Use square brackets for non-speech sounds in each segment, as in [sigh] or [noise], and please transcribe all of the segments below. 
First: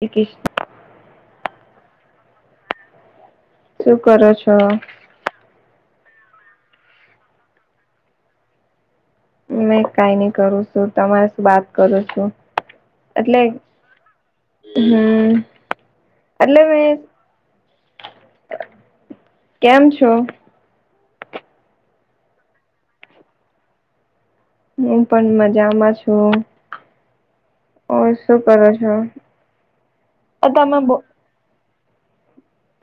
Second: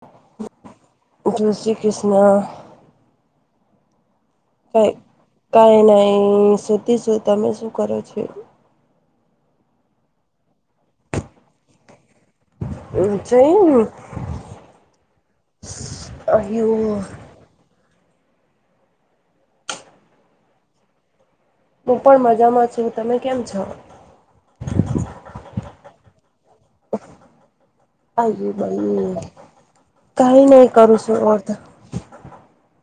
શ્રી કૃષ્ણ. જય શ્રી કૃષ્ણ શું કરો છો? કઈ કઈ નઈ સુધી શું તમે શું કરો છો? નહી કઈ નઈ કરું છું તમારે શું બાત કરું છું. એટલે જઈન હમ્મ. [unintelligible] કેમ છો. હું પણ મજામાં છું તમે કેમ છો. હું પણ મજામાં છું. ઓ શું આઈરે કરો છો બાઈ કઈ અ નહી તમે કરું છું ઓરર્ધ.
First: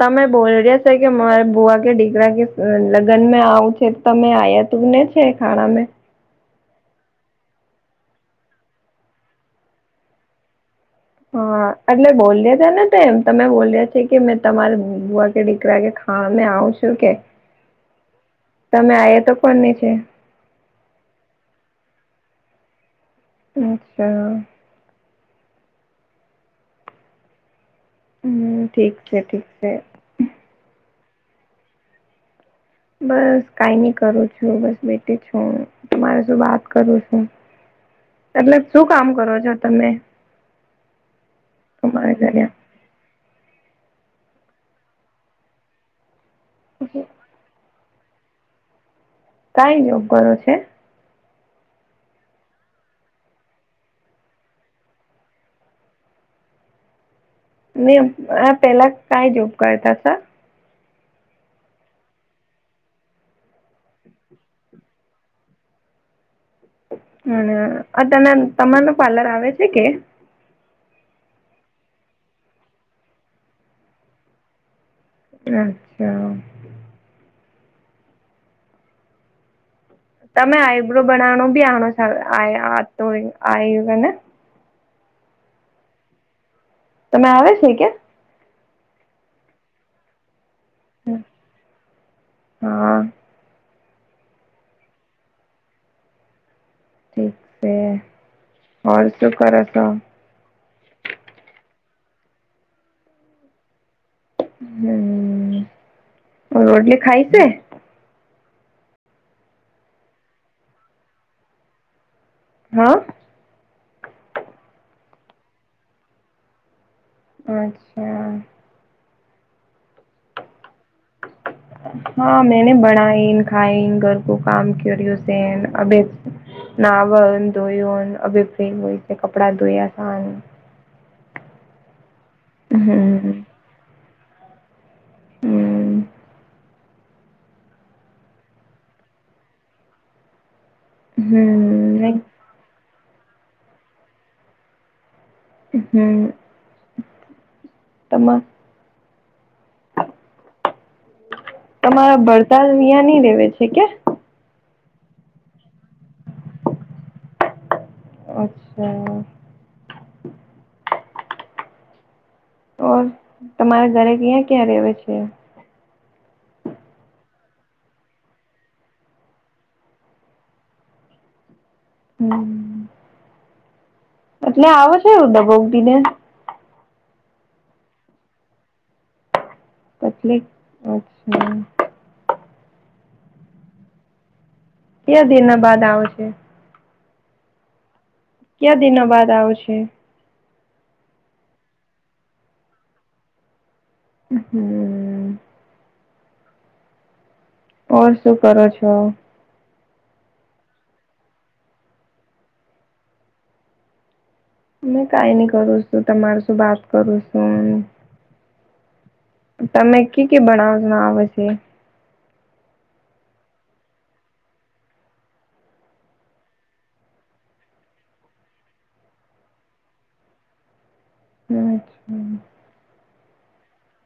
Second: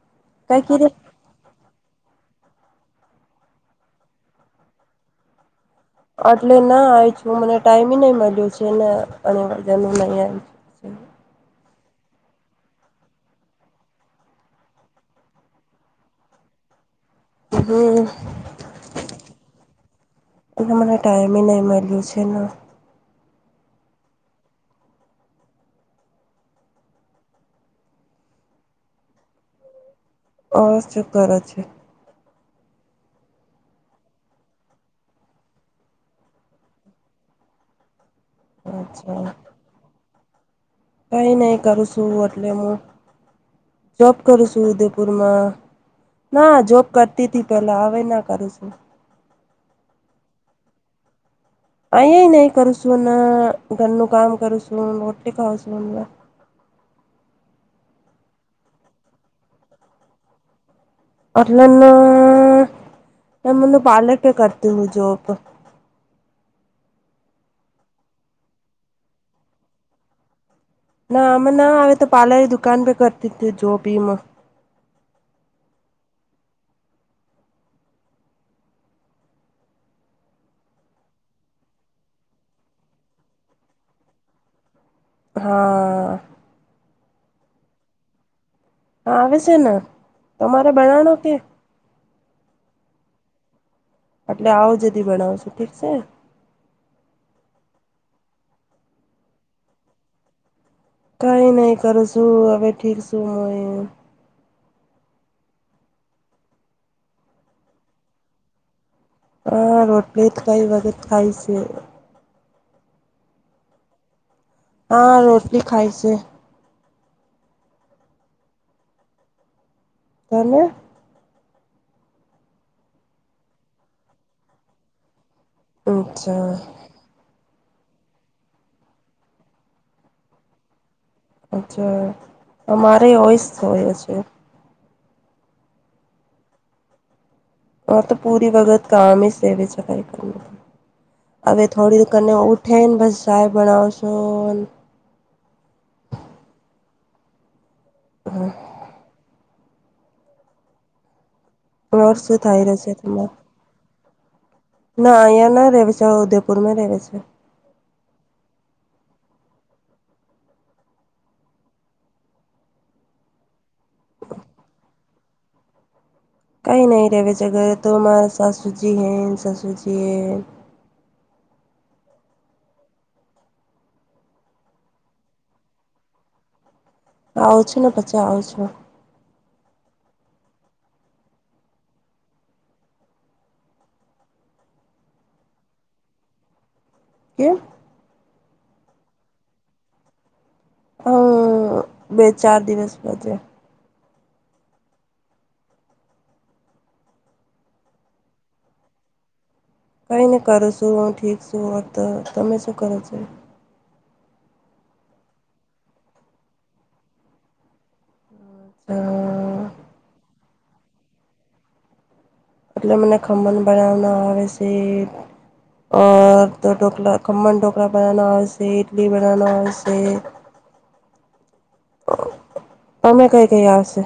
તમે બોલર સ કે મા બુવા. દીકરા કે લગ્નમાં આવું છે તમે આયા તું ને છે ખાણા. એટલે ના આવી છું મને ટાઈમ નહી મળ્યો છે ને અને વજનું નહી આવી. હા એટલે બોલ્યા થે ન તે તમે બોલ્યા છે કે મેં તમારા બુવા કે દીકરા કે હા અમે આવ છું કે. હમ. તમે આયા તો કોની છે એલે મને ટાઈમ નહી મળ્યું છે ને. અચ્છા. હ ઠીક છે ઠીક છે. ઓ શૂ કર છે. બસ કઈ નઈ કરું છું બસ બેઠ છું તમારે શું વાત કરું છું. એટલે શું કામ અચ્છા કરો છો તમે. કઈ નહી કરું છું તમારા ઘરે એટલે હું. જોબ કરું છું ઉદેપુરમાં ના જોબ કરતી થી પેલા આવે ના કરું છું. કાઈ જોબ કરો છે. અ નહી કરું છું ન ઘરનું કામ છું ન રોકી ખાઉ છું ન વા. ની આ પહેલા કાઈ જોબ કરતા તા. અઠલૈ ન મન પાલર ત કરતીવ જોબ તો. અ તને તમાર ન પાર્લર આવે છે કે ના મન ના આવે તો પાર્લર રે દુકાન ને કરતી હતી જોબ યુ અચ્છા તમે આઈબ્રો બનાવવાનો બી આણો ચાવે આવતો વેઇ આય [unintelligible] હા. તમે આવે છે ક્યાં હા આવે છે ને તમારે બનાવણો કે હા. એટલે આવો જદી બણાવશો ઠીક છે. ઠીક છે ઓર શું કરો છો કઈ નહી કર છું હવે ઠીક શું મુ ય હમ્ રોટલી ખાઈ છે. અહ રોટલી જ [unintelligible] હા. હા રોટલી ખાઈ છે. અચ્છા. તમે હા મેને બનાય ખાાઈન ઘર કો કામ કર્યો છે ન અભી અચ્છા નાવ ધોયન અભી ફિ ય વ ઇ કપડા ધોયા તા ન અચ્છા અમારે હમ હોયસ [unintelligible] હોય છે. હમ્ તો પૂરી વગત કામ [unintelligible] [inaudible] હવે થોડી [inaudible] [unintelligible] [inaudible] હમ બણાવસો [unintelligible] [inaudible] ઓર તમારા શું થઈ ભરતાલ રહ્યું છે અહિયાં ની તમારે રેવે છે કે ના અહીંયા ના રેવે છે ઉદયપુમાં રવૈ છે. અચ્છા. ઓર તમારા ઘરે ક્યાં ક્યાં ર રહેવે છે. કઈ નહી રહેવે ઘરે તો મ્હારા સાસુજી હૈ સસુરજી હૈ એટલે આવો છે એવું [unintelligible] આવ છું ને પછી આવું છું [unintelligible] અચ્છા કે [unintelligible] બાદ આવે છે કે કયા દિના બાદ આવું છે હ બે ચાર દિવસ મજે [unintelligible] ઓર શું કરો છો કઈને કરો છું હું ઠીક છું તો તમે શું કરો છો મે કઈ ન કરું છું તમાર શું વાત કરું છું [unintelligible] તમે કે કે બણાવ આવે છે એટલે મને ખમણ બનાવના આવે છે [unintelligible] ઢોકરા ખમણ ઢોકલા બનનાા હોશે ઇડલી બનના [unintelligible] [inaudible] [unintelligible] કઈ કઈ આવશે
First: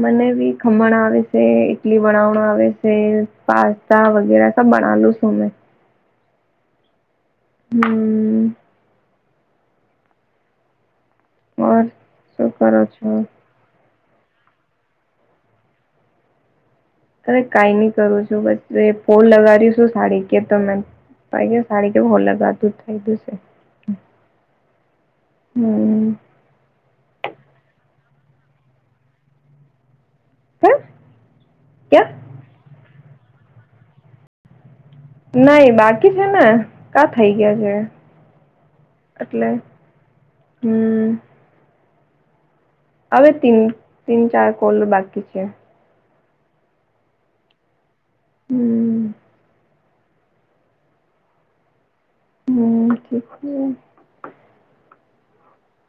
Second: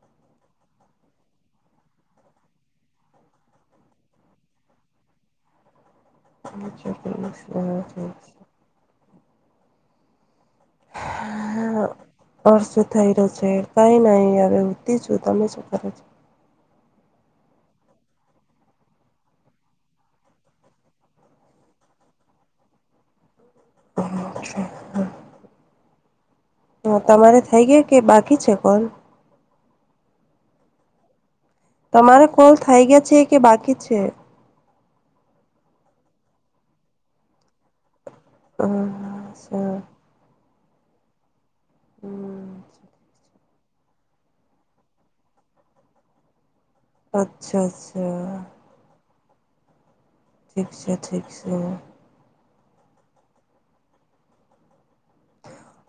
મને બી ખમણ આવે છે ઈટલી બનાવાણ આવે છે પા તા વગેરે સબ બનાલું છુંમે અચ્છા છે હમ ઓર હ શું અરસ કરો થય છો? રહ્યો છે કાંઈ નહીં હવે ઉતી છું તમે શું કરો છો અરે કઈ નહી કરું છું બછ ફોલ લગાવ્યુંશું સાડી કે તમે ભાઈ સાડી કેવું અલગાતું થાયું છે હમ હ હા તમારે થઈ ગયા કે બાકી છે કોણ હા તમારે કોલ થઇ ગયા છે કે બાકી છે નઈ બાકી છે ને કા થઈ ગયા છે હમ એટલે હમ હમ હવે તીન તીન ચાર કોલર બાકી છે અચ્છા અચ્છા હમ ઠીક છે ઠક છે હમ ઠીક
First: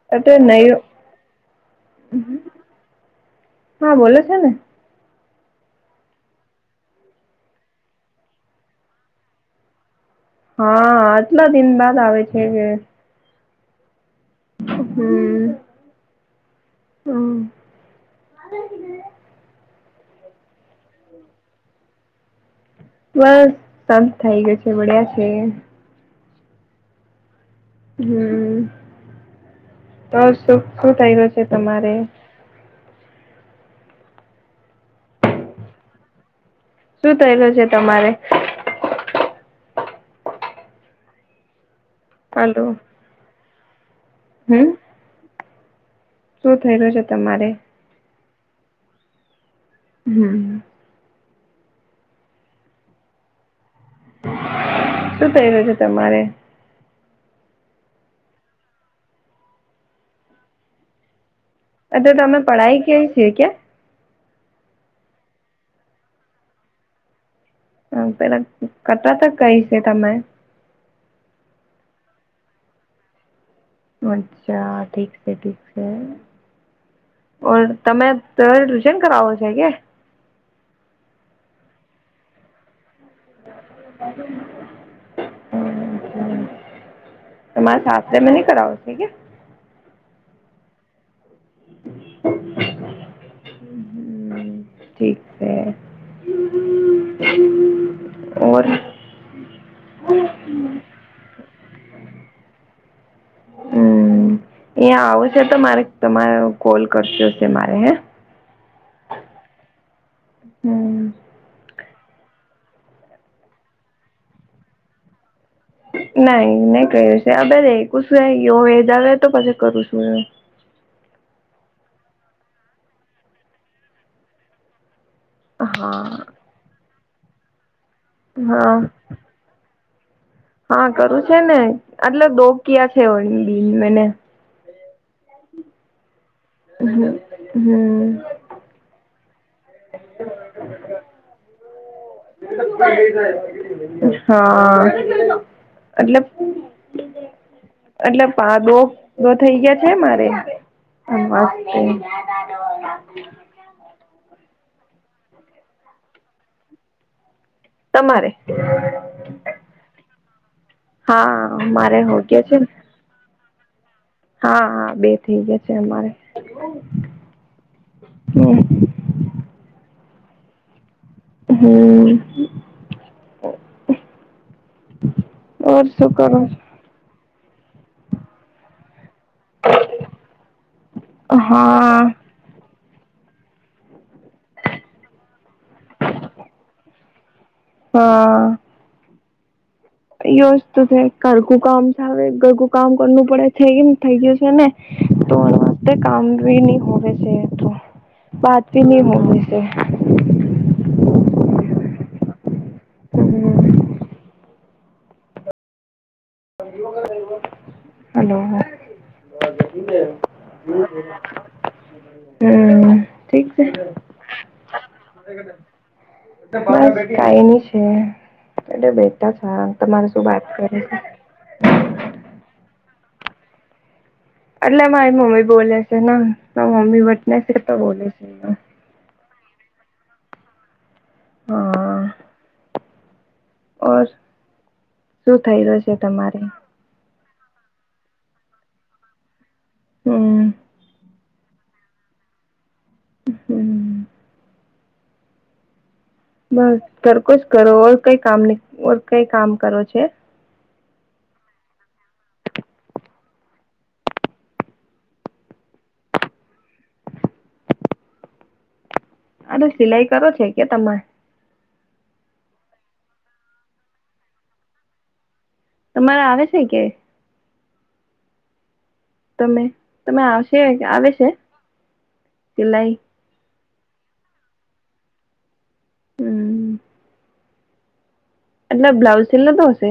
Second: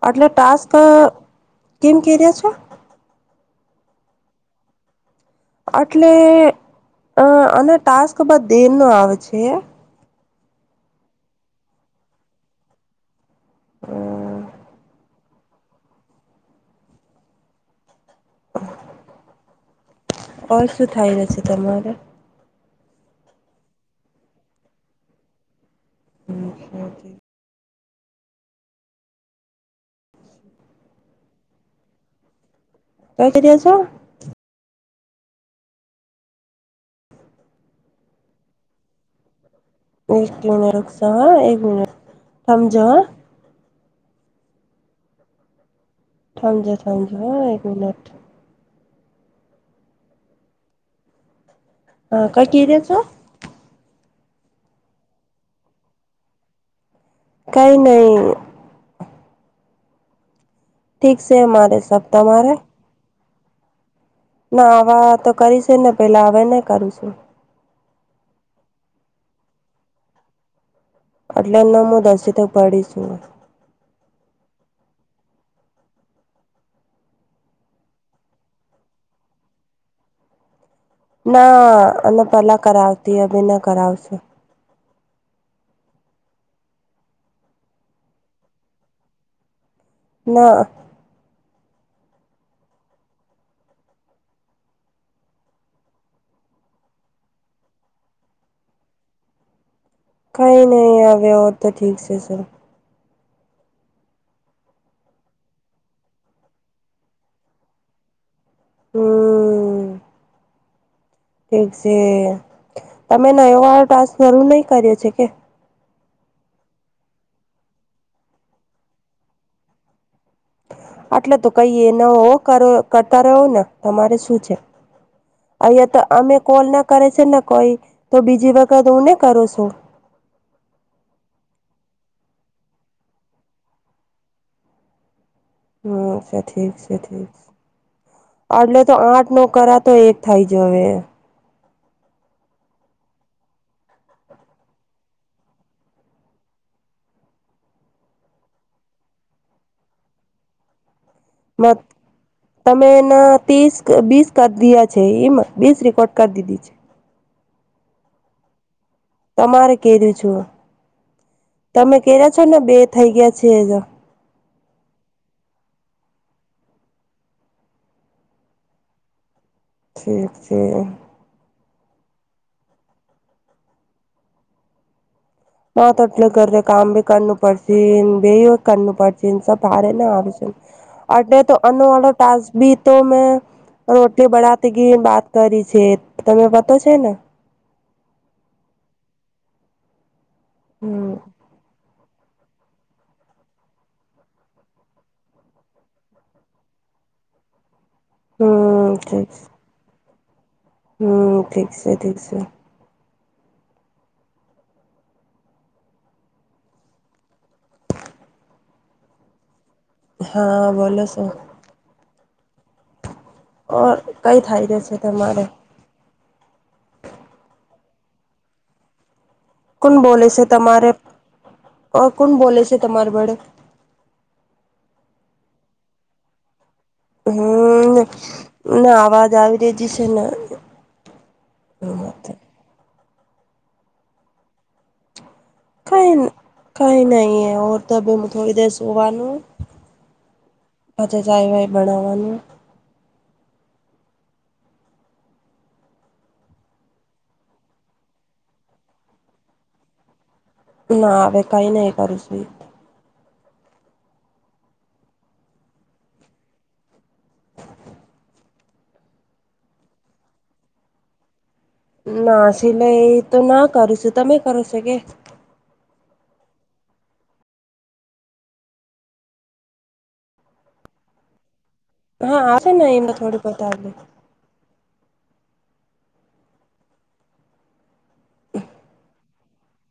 એટલે ટાસ્ક કેમ કે્યા છે હા બોલો છેો ને એટલે અ અને ટાસ્ક બદ દેર નો આવે છે હા આટલા દિન બાદ આવે છે કે હ હમ હમ [inaudible] ઓ શું થાય જ છે તમારે બસ સંત થઈ ગયો છે બ્યા છે મુખથી હમ બ સુખ શું થઈય છે તમારે તમે કેટતે આવ છો શું થયેલું છે તમારે એક ક મને રૂકસ હો એક મિનટ હાલો હમ શું સમંજે થઈ રહ્યું છે સમંજો હા તમારે એક મિનટ હમ અ કઈ ક ત છ શું થઈ રહ્યું છે તમારે. કઈ નહી. ઠીક છે હ અ તો તમે પઢાઈ ક છીએ ક્યા ના આવા તો કરી છે ને પેલા હવે નઈ કરું છું હ પેલા કટા તક કઈ છે તમે એટલેને હું દસી તક પડીશું અચ્છા ઠીક છે ઠીક છે ઓ તમે ત ટ્યુશન કરાવો છે કે ના અને પલા કરાવ બ હમરે સાથેે મ ન કરાવો ના હ. ઠીક છે. ઓર. કઈ નહીં આવેવે હો તો ઠીક છે સર. હમ. એ આવો છે તો મારે તમારે કોલ કરજ હશે મારે હે. હમ્મ. હમ. ઠીક છે તમે નવો ટાસક જરૂર નહી કર્યો છે કે. નાઈ નહી કય્યું છે હ રેું શું વ એજ આવે તો પછી કરું શું. આટલે તો કઈ એ ન હો કર કરતા રહો ને તમારે શું છે. અહંયા તો હા અમે કોલ ના કરે છે ને કોઈ તો બીજી હા વખત હુંને કરું છું. હા કરું છે ને આટલે દોગયા છે બ મેને. હ અ્છા ઠીક છે ઠીક છે હમ અટલે તો આઠ નો કર. તો એક થાય જ હવે. હા. મતલબ. એટલે પા દો દો થઇ ગયા છે મારેસ્. તમે એના ત્રીસ બીસ કરી દયા છે એમાં બીસ રેકોર્ડ કરી દીધી છે. તમારે. તમારે કે્યું છું હા તમે મારે હો કે્યા છો ગયા છે ને બે થઈ ગયા છે. હા હા બે થઈ ગયા છે અમારે હમ. ઠીક છે. હમ. ઓર માત શું કરો અટલર ક આંબી કણું પડશ બેક કું પડ. જ ભારે ના આવી છે એટલે તો હા અનોવાળો ટાબી. તો મેં રોટલી બળતી ગી વાત કરી છે તમે પતો છે ને. હા. વસ્તુ છે હમ ઘરકું કામ છે ઘરકું કામ કરું પડે થ કેમ થઇ ગયું છે ને. તો વાસ્તે કામ ભ નહી હોવે છે એ તો વાત ભ હમ નહી હોવે છે. હમ્મ ઠીક છે ઠીક છે. હમ્મ હલો. હા બોલો શું હમ્મ ઓર કઈ થાય રયા છે તમારે. બસ કઈ ની છે એ બેઠા છા તમારે શું વાત કરે છે. અ કોણ બોલે છે તમાર વડે એટલે અ મારી મમ્મી બોલે છે મમ્મી વતને છે કે તો હમ બોલે છે. ના અવાજ આવી રીજ છે ને હા ઓર શું થઈ રહ્યું છે કઈ તમારે. કઈ નહીં હતું થોડી દેર સુવાનું. હમ ચાય વાઈ બનાાવવાનું. હમ્મ બસ ઘરકો જ કરો ઓર કઈ કામ ન ઓર કઈ હુંનહીં કામ કરો છે. ના વે કઈ નહી કરુંસી. ને સિલાઈ કરો છે કે તમે. ના સિલાઈ તો ના કરું છું તમે કરો છો કે. તમારે આવે છે કે. તમે તમે આવશે આવે છે. હા આશે સિલાઈ નહીં મેં થોડી બતાલી. હમ એટલે બ્લાઉઝ સિલર તો હશે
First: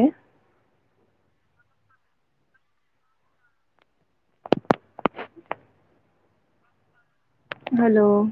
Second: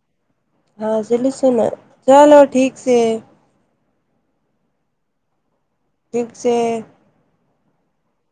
હા ચલું સીલુ છે ને ચાલો ઠીક છે ઠીક છે હલો